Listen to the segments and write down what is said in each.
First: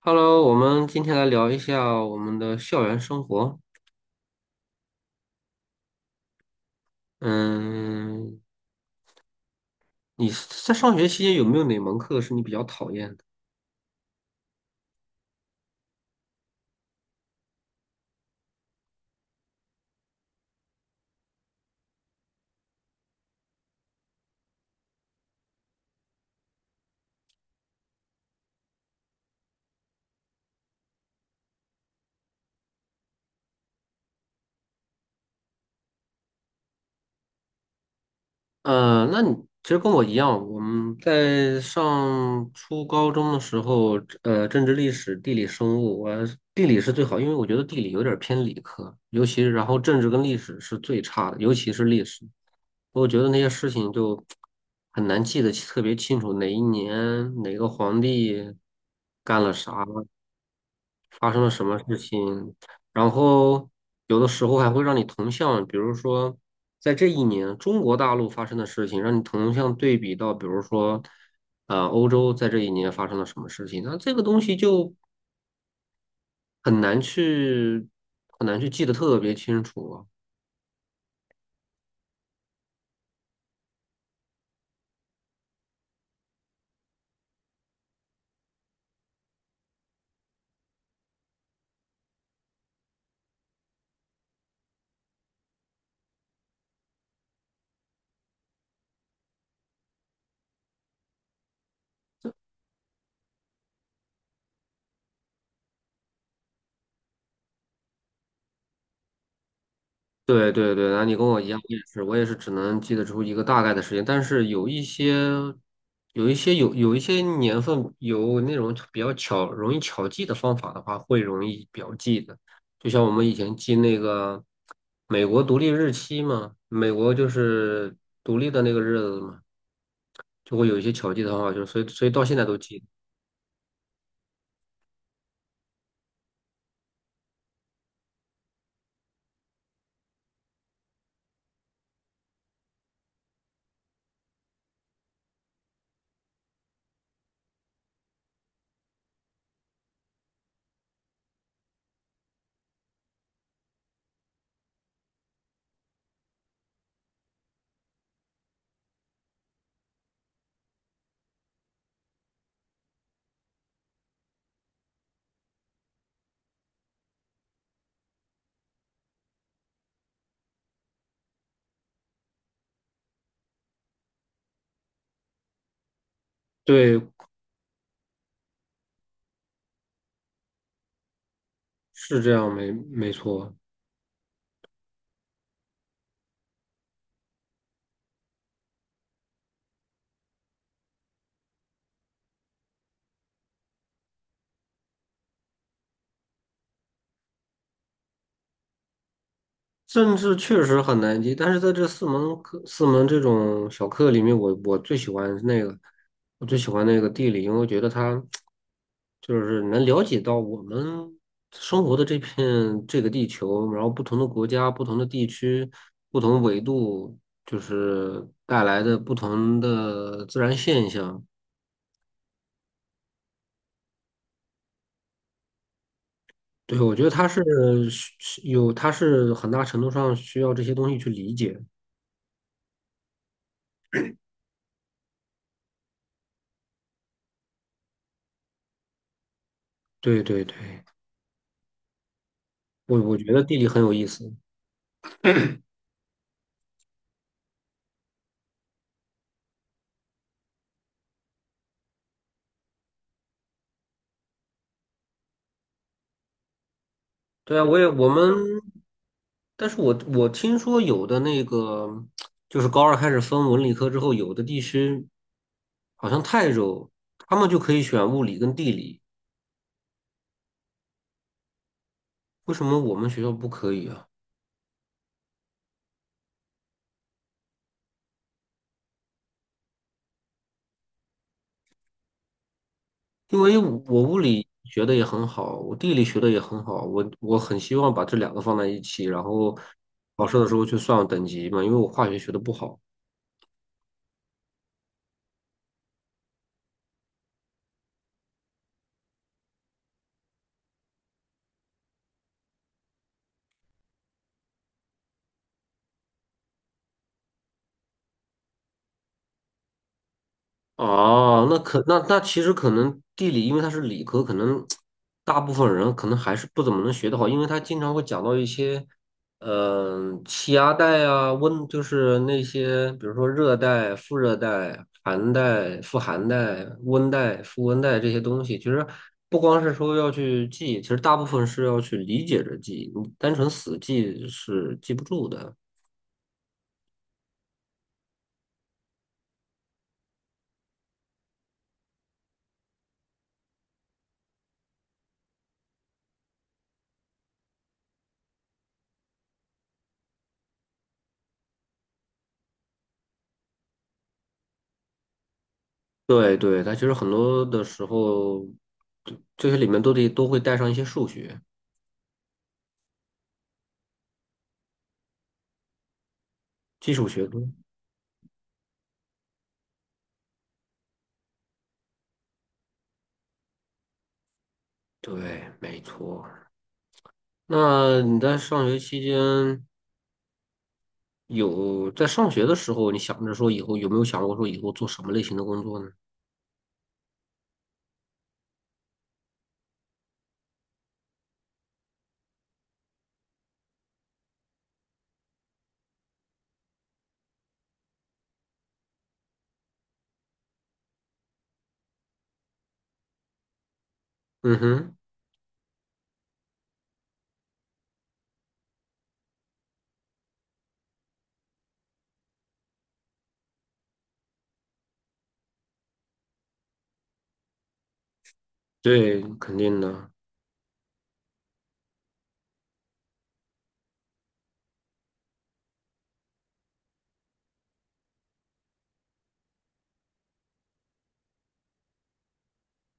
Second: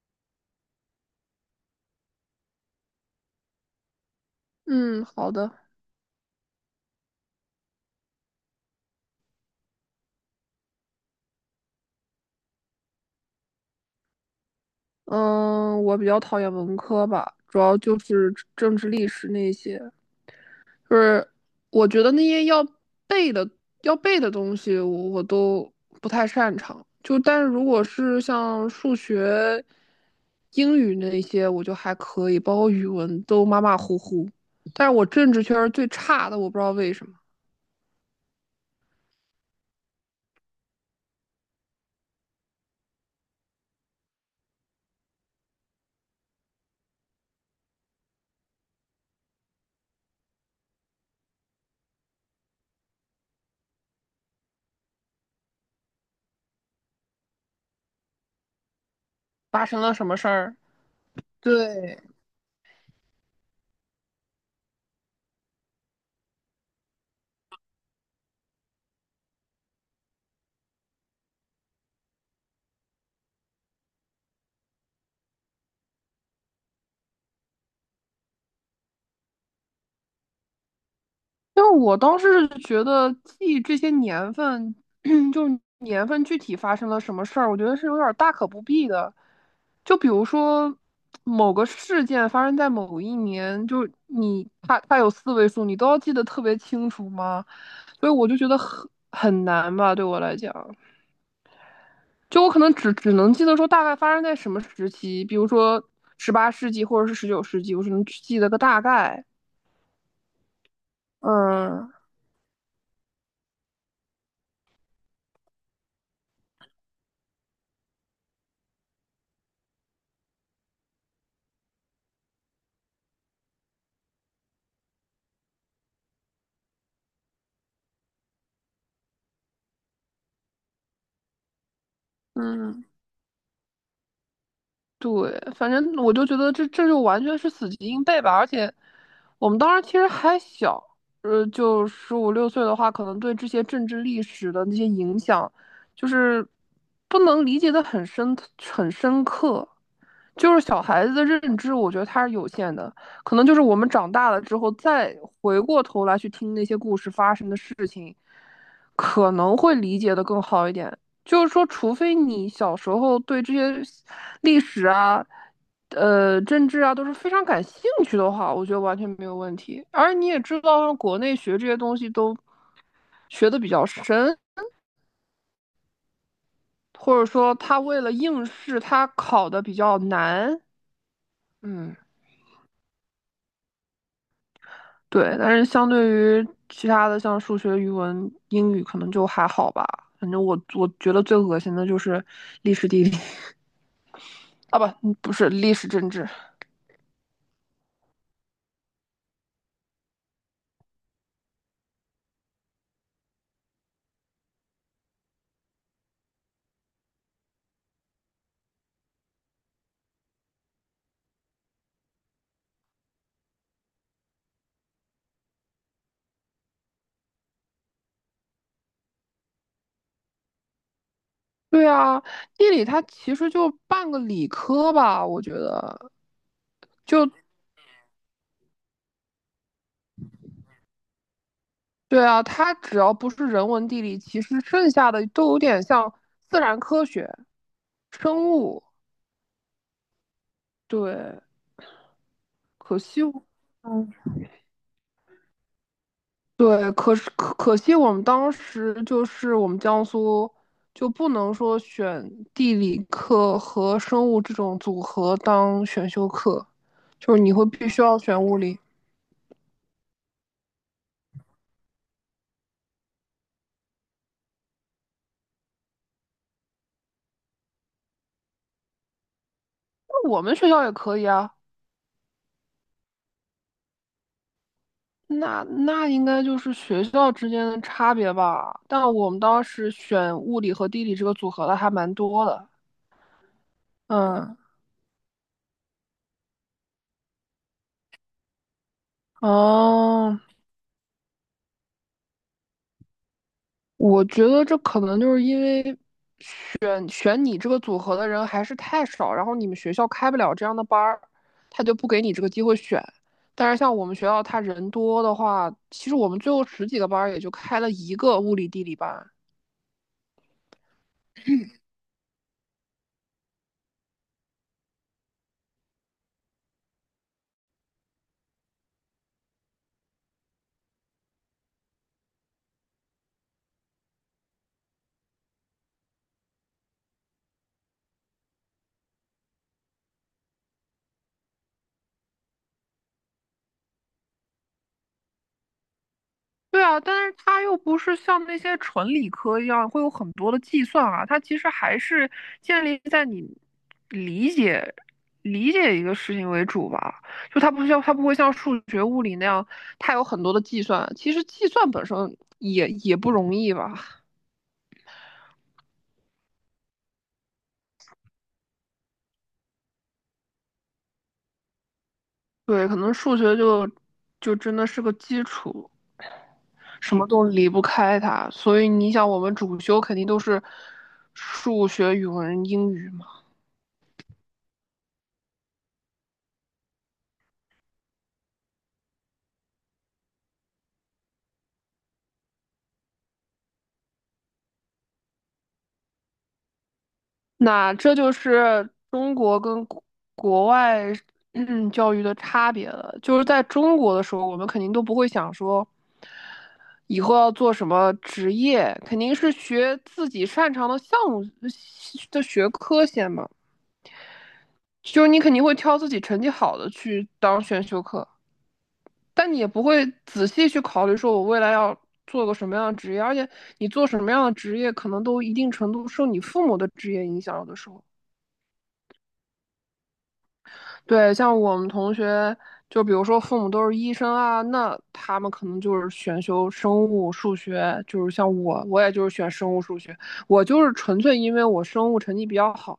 Hello，我们今天来聊一下我们的校园生活。嗯，好的。嗯，你在上学期间有没有哪门课是你比较讨厌的？嗯，我比较讨厌文科吧，主要就是政治、历史那些，就是我觉得那些要背的、背的东西我都不太擅长。就但是如果是像数学、英语那些，我就还可以，包括语文都马马虎虎。但是我政治圈儿最差的，我不知道为什么那你其实跟我一样，我们在上初高中的时候，政治、历史、地理、生物，我地理是最好，因为我觉得地理有点儿偏理科，尤其然后政治跟历史是最差的，尤其是历史，我觉得那些事情就很难记得特别清楚，哪一年哪个皇帝干了发生啥，了什么事儿。发生了什么对，事情，然后有的时候还会让你同向，比如说在这一年中国大陆发生的事情，让你同向对比到，比如说欧洲在这一年发生了什么事情，那这个东西就很难去很难去记得特别清楚啊。因为我当时是觉得记这些年份，就是年份具体发生了什么事儿，我觉得是有点儿大可不必的。就比如说某个事件发生在某一年，就是你它有四位数，你都要记得特别清楚吗？所以我就觉得很难吧，对我来讲，就我可能只能记得说大概发生在什么时期，比如说18世纪或者是19世纪，我只能记得个大概。对对对，那你跟我一样，嗯我也是只能记得出一个大概的时间，但是有一些年份有那种比较巧容易巧记的方法的话，会容易表记的。就像我们以前记那个美国独立日期嘛，美国就是独立的那个日子嘛，就会有一些巧记的方法，就是所以到现在都记嗯。得。对，反正我就觉得这就完全是死记硬背吧，而且我们当时其实还小，就十五六岁的话，可能对这些政治历史的那些影响，就是不能理解的很深刻，就是小孩子的认知，我觉得它是有限的，可能就是我们长大了之后再回过头来去听那些故事发生的事情，可能会理解的更好一点。就是说，除非你小时候对这些历史啊、政治啊都是非常感兴趣的话，我觉得完全没有问题。而你也知道，国内学这些东西都学的比较深，对，或者说他为了应试，他考的比较难。嗯，是这样，没错。对。但是相对于其他的，像数学、语文、英语，可能就还好吧。反正我觉得最恶心的就是历史地理 啊，不，不是历史政治。政治确实很难记，但是在这四门课、四门这种小课里面，我最喜欢那个地理，因为我觉得它就是能了解到我们生活的这个地球，然后不同的国家、不同的地区、不同纬度，就是带来的不同的自然现象。对啊，地理它其实就半个理科吧，我觉得。对，我觉得它是需需有，它是很大程度上需要这些东西去理解。对啊，它只要不是人文地理，其实剩下的都有点像自然科学、生物。对对对，对，可我惜我觉得地理很有意嗯，思。对，可是可惜我们当时就是我们江苏就不能说选地理课和生物这种组合当选修课，就是你对会啊，我必也须我要们，选物理。但是我听说有的那个，就是高二开始分文理科之后，有的地区好像泰州，他们就可以选物理跟地理，那我们学校也可以啊。为什么我们学校不可以啊？那应该就是学校之间的差别吧，但我们当时选物理和地理这个组合的还蛮多的。因为我物理嗯，学的也很好，我地理学的也很好，我很希望把这两个放在一起，然后考哦，试的时候去算等级嘛，因为我化学学的不好。我觉得这可能就是因为嗯选你这个组合的人还是太少，然后你们学校开不了这样的班儿，他就不给你这个机会选。但是像我们学校，他人多的话，其实我们最后十几个班儿也就开了一个物理地理班，哦，那其实可能地理，因为它是理科，大部分人可能还是不怎么能学得好，因为他经常会讲到一些，气压带啊，温就是那些，比如说热带、副热带、寒带、副寒带、温带、副温带这些东西。其实不光是说要去记，其实大部分是要去理解着记，你单纯死记是记不住的。对啊，但是它又不是像那些纯理科一样会有很多的计算啊，它其实还是建立在你理解理解一个事情为主吧。就它不会像数学、物理那样，它有很多的计算。其实计算本身也不容易吧？对对，它其实很多的时候，这些里面都会带上一些数学、对，可能数学就真的是个基础，基础什学么科。都离不开它。所以你想，我们主修肯定都是数学、语文、英语嘛。对，没错。那你在上学期间有在上学的时候，你想着说以后有没有想过说以后做什么类型的工作呢？那这就是中国跟国外教育的差别了。就是在中国的时候，我们肯定都不会想说以后要做什么职业，肯定是学自己擅长的项目的学科先嘛。嗯哼，就是你肯定会挑自己成绩好的去当选修课，但你也不会仔细去考虑说我未来要做个什么样的职业，而且你做什么样的职业，可能都一定程度受你父母的职业影响，有的时候。对，肯定的。对，像我们同学，就比如说父母都是医生啊，那他们可能就是选修生物、数学，就是像我，我也就是选生物、数学，我就是纯粹因为我生物成绩比较好，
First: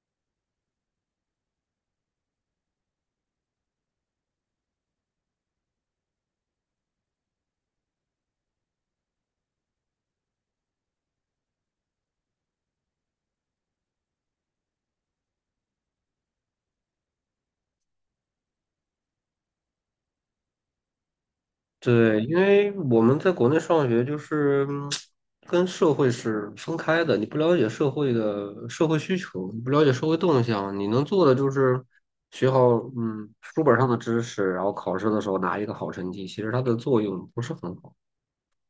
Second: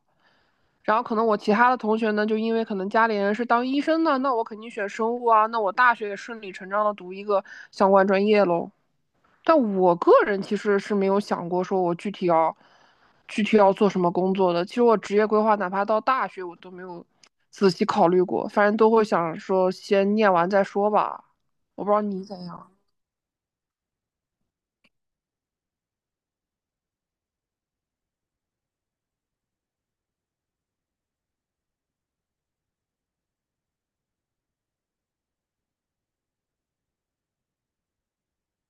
然后可能我其他的同学呢，就因为可能家里人是当医生的，那我肯定选生物啊，那我大学也顺理成章的读一个相关专业喽。但我个人其实是没有想过说我具体要做什么工作的。其实我职业规划，哪怕到大学我都没有仔细考虑过，反正都会想说先念完再说吧。我不知道你对，因怎样。为我们在国内上学就是跟社会是分开的，你不了解社会的社会需求，你不了解社会动向，你能做的就是学好书本上的知识，然后考试的时候拿一个好成绩，其实它的作用不是很好。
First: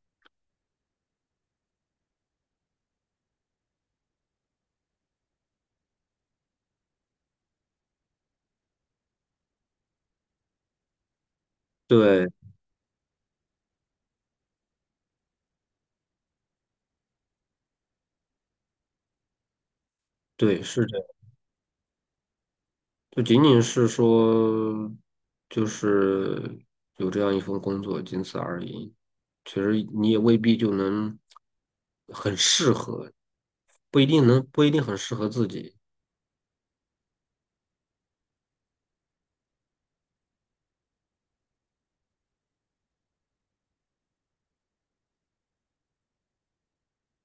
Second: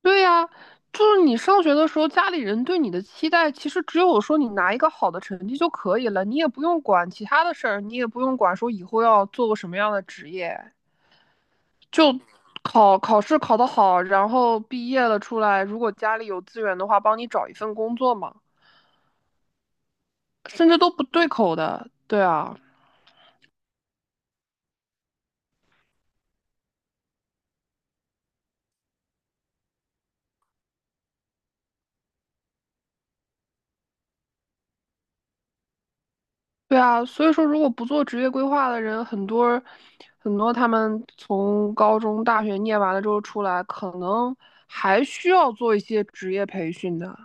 对呀，就是你上学的时候，家里人对你的期待其实只有说你拿一个好的成绩就可以了，你也不用管其他的事儿，你也不用管说以后要做个什么样的职业。就对考试考得好，然后毕业了出来，如果家里有资源的话，帮你找一份工作嘛，对，甚至是都不这。对口的。对啊，就仅仅是说，就是有这样一份工作，仅此而已。其实你也未必就能很适合，不一定很适合自己。对啊，所以说如果不做职业规划的人，很多他们从高中、大学念完了之后出来，可能还需要做一些职业培训的，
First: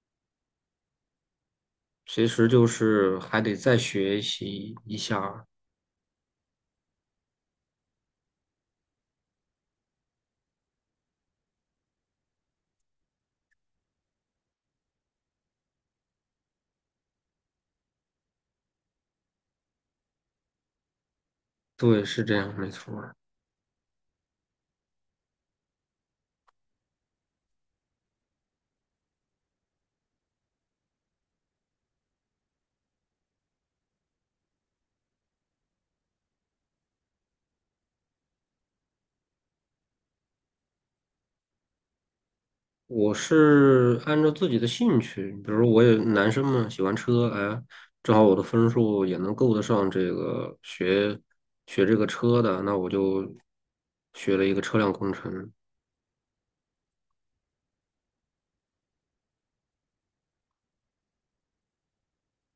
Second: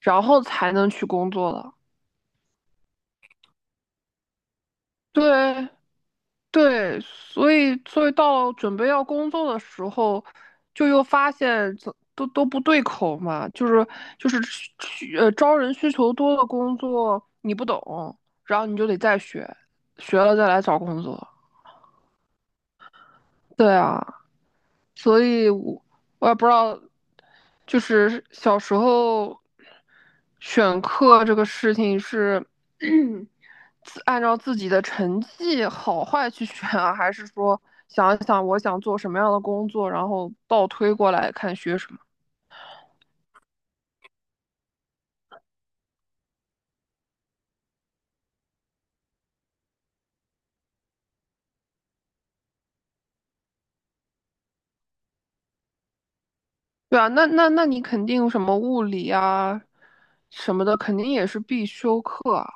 然后才能去工作的。其实就是还得再学习一下儿对，对，所以到准备要工作的时候，就又发现都不对口嘛，就是招人需求多的工作你不懂，然后你就得再学，学了再来找工作。对，是这样，没错儿对啊，所以我也不知道，就是小时候选课这个事情是。按照自己的成绩好坏去选啊，还是说想一想我想做什么样的工作，然后倒推过来看学什么？我是按照自己的兴趣，比如我也男生嘛，喜欢车，哎，正好我的分数也能够得上学这个车的，那我就学了一个车辆工程。对啊，那你肯定什么物理啊什么的，肯定也是必修课啊，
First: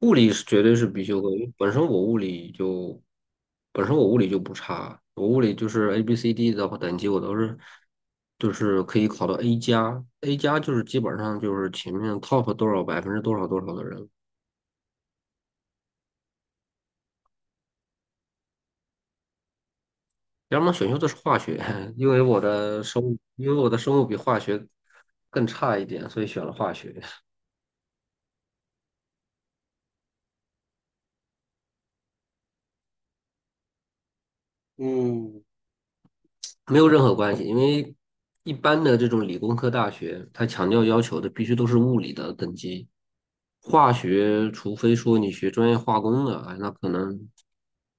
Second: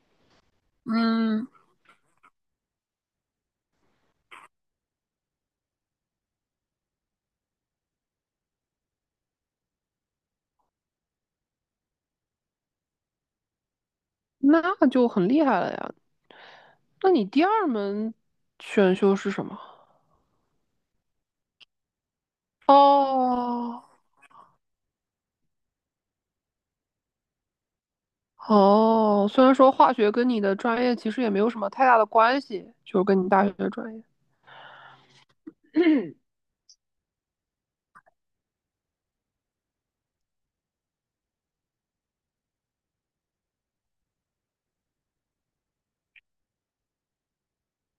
物理是绝对是必修课，因嗯，为本身我物理就不差，我物理就是 ABCD 的话等级我都是就是可以考到 A 加，A 加就是基本上就是前面 top 多少百分之多少多少的人。那就很厉害了呀。那你第二门选修是什么？要么选修的是化学，因为我的哦生物比化学更差一点，所以选了化学，哦，虽然说化学跟你的专业其实也没有什么太大的关系，就是跟你大学的专业。嗯没有任何关系。因为一般的这种理工科大学，它强调要求的必须都是物理的等级，化学除非说你学专业化工的，哎那可能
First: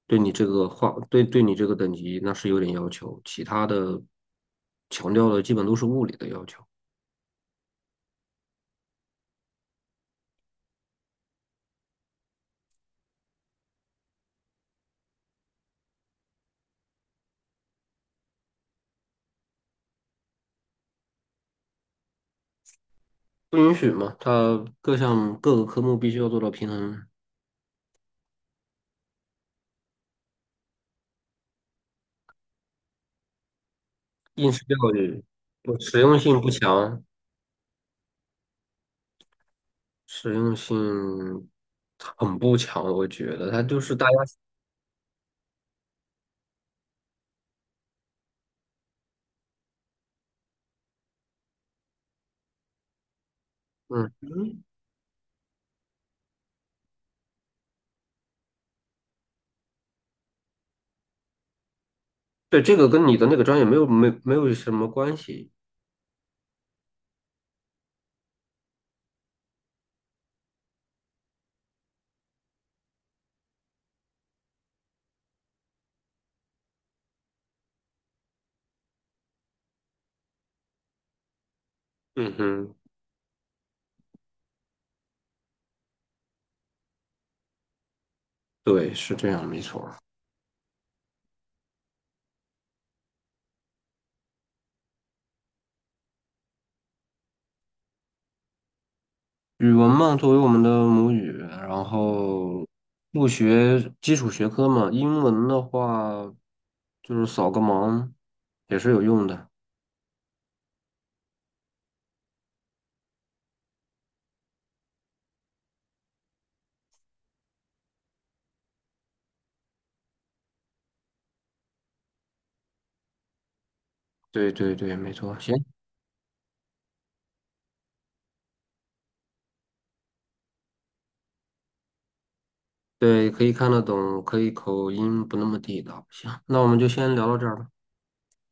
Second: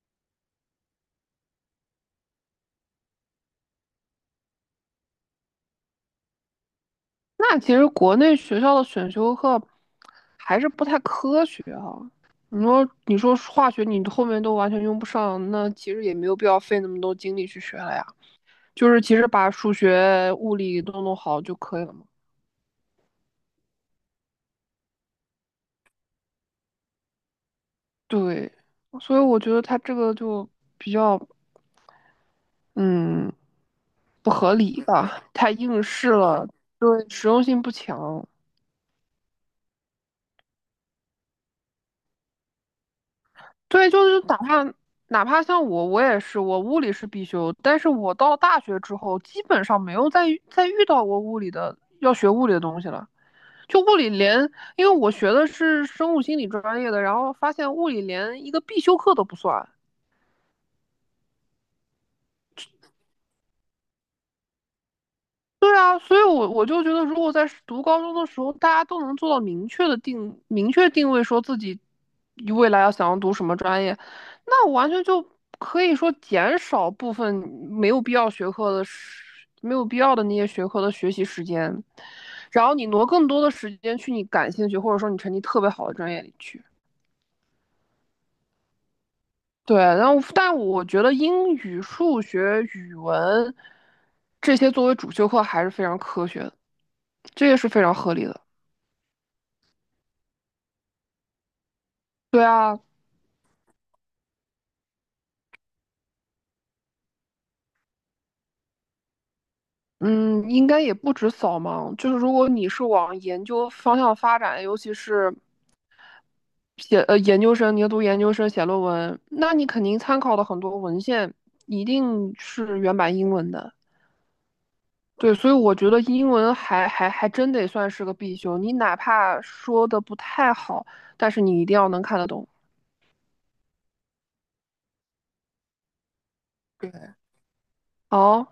对你这个化，对你这个等级那是有点要求，其他的强调的基本都是物理的要求，那其实国内学校的选修课还是不太科学哈、你说化学你后面都完全用不上，那其实也没有必要费那么多精力去学了呀。就是其实把数学、物理都弄好就可以了嘛。不允许嘛，它各项各个科目必须要做到平衡。对，所以我觉得他这个就比较嗯不应合试教理吧，育太我应实试用性了，不强，对，实用性不强。实用性很不强，我觉得它就对，是就大家，是哪怕像我，我也是，我物理是必修，但是我到大学之后，基本上没有再遇到过物理的要学物理的东西了。就物理嗯，连，嗯，因为我学的是生物心理专业的，然后发现物理连一个必修课都不算。对，这个跟你的那个专业没有什么关系，对啊，所以我就觉得，如果在读高中的时候，大家都能做到明确定位，说自己未来要想要读什么专业，那我完全就可以说减少部分没有必要学科的时没有必要的那些学科的学习时间，嗯然后哼，你挪更多的时间去你感兴趣或者说你成绩特别好的专业里去。对，是这样，没对，错。然后但我觉得英语、数学、语文这些作为主修课还是非常科学的，这也是非常合理的。语文嘛，作为我们的母语，然对后啊，不学基础学科嘛，英文的话就是扫个盲也是有用的，嗯，应该也不止扫盲，就是如果你是往研究方向发展，尤其是写呃研究生，你要读研究生写论文，那你肯定参考的很多文献一定是原版英文的。对对对，没对，错。所以行。我觉得英文还真得算是个必修，你哪怕说的不太好，但是你一定要能看得懂。对，可以看得懂，可以口音不那么地道。行，那我们就对，先聊到这儿吧。哦。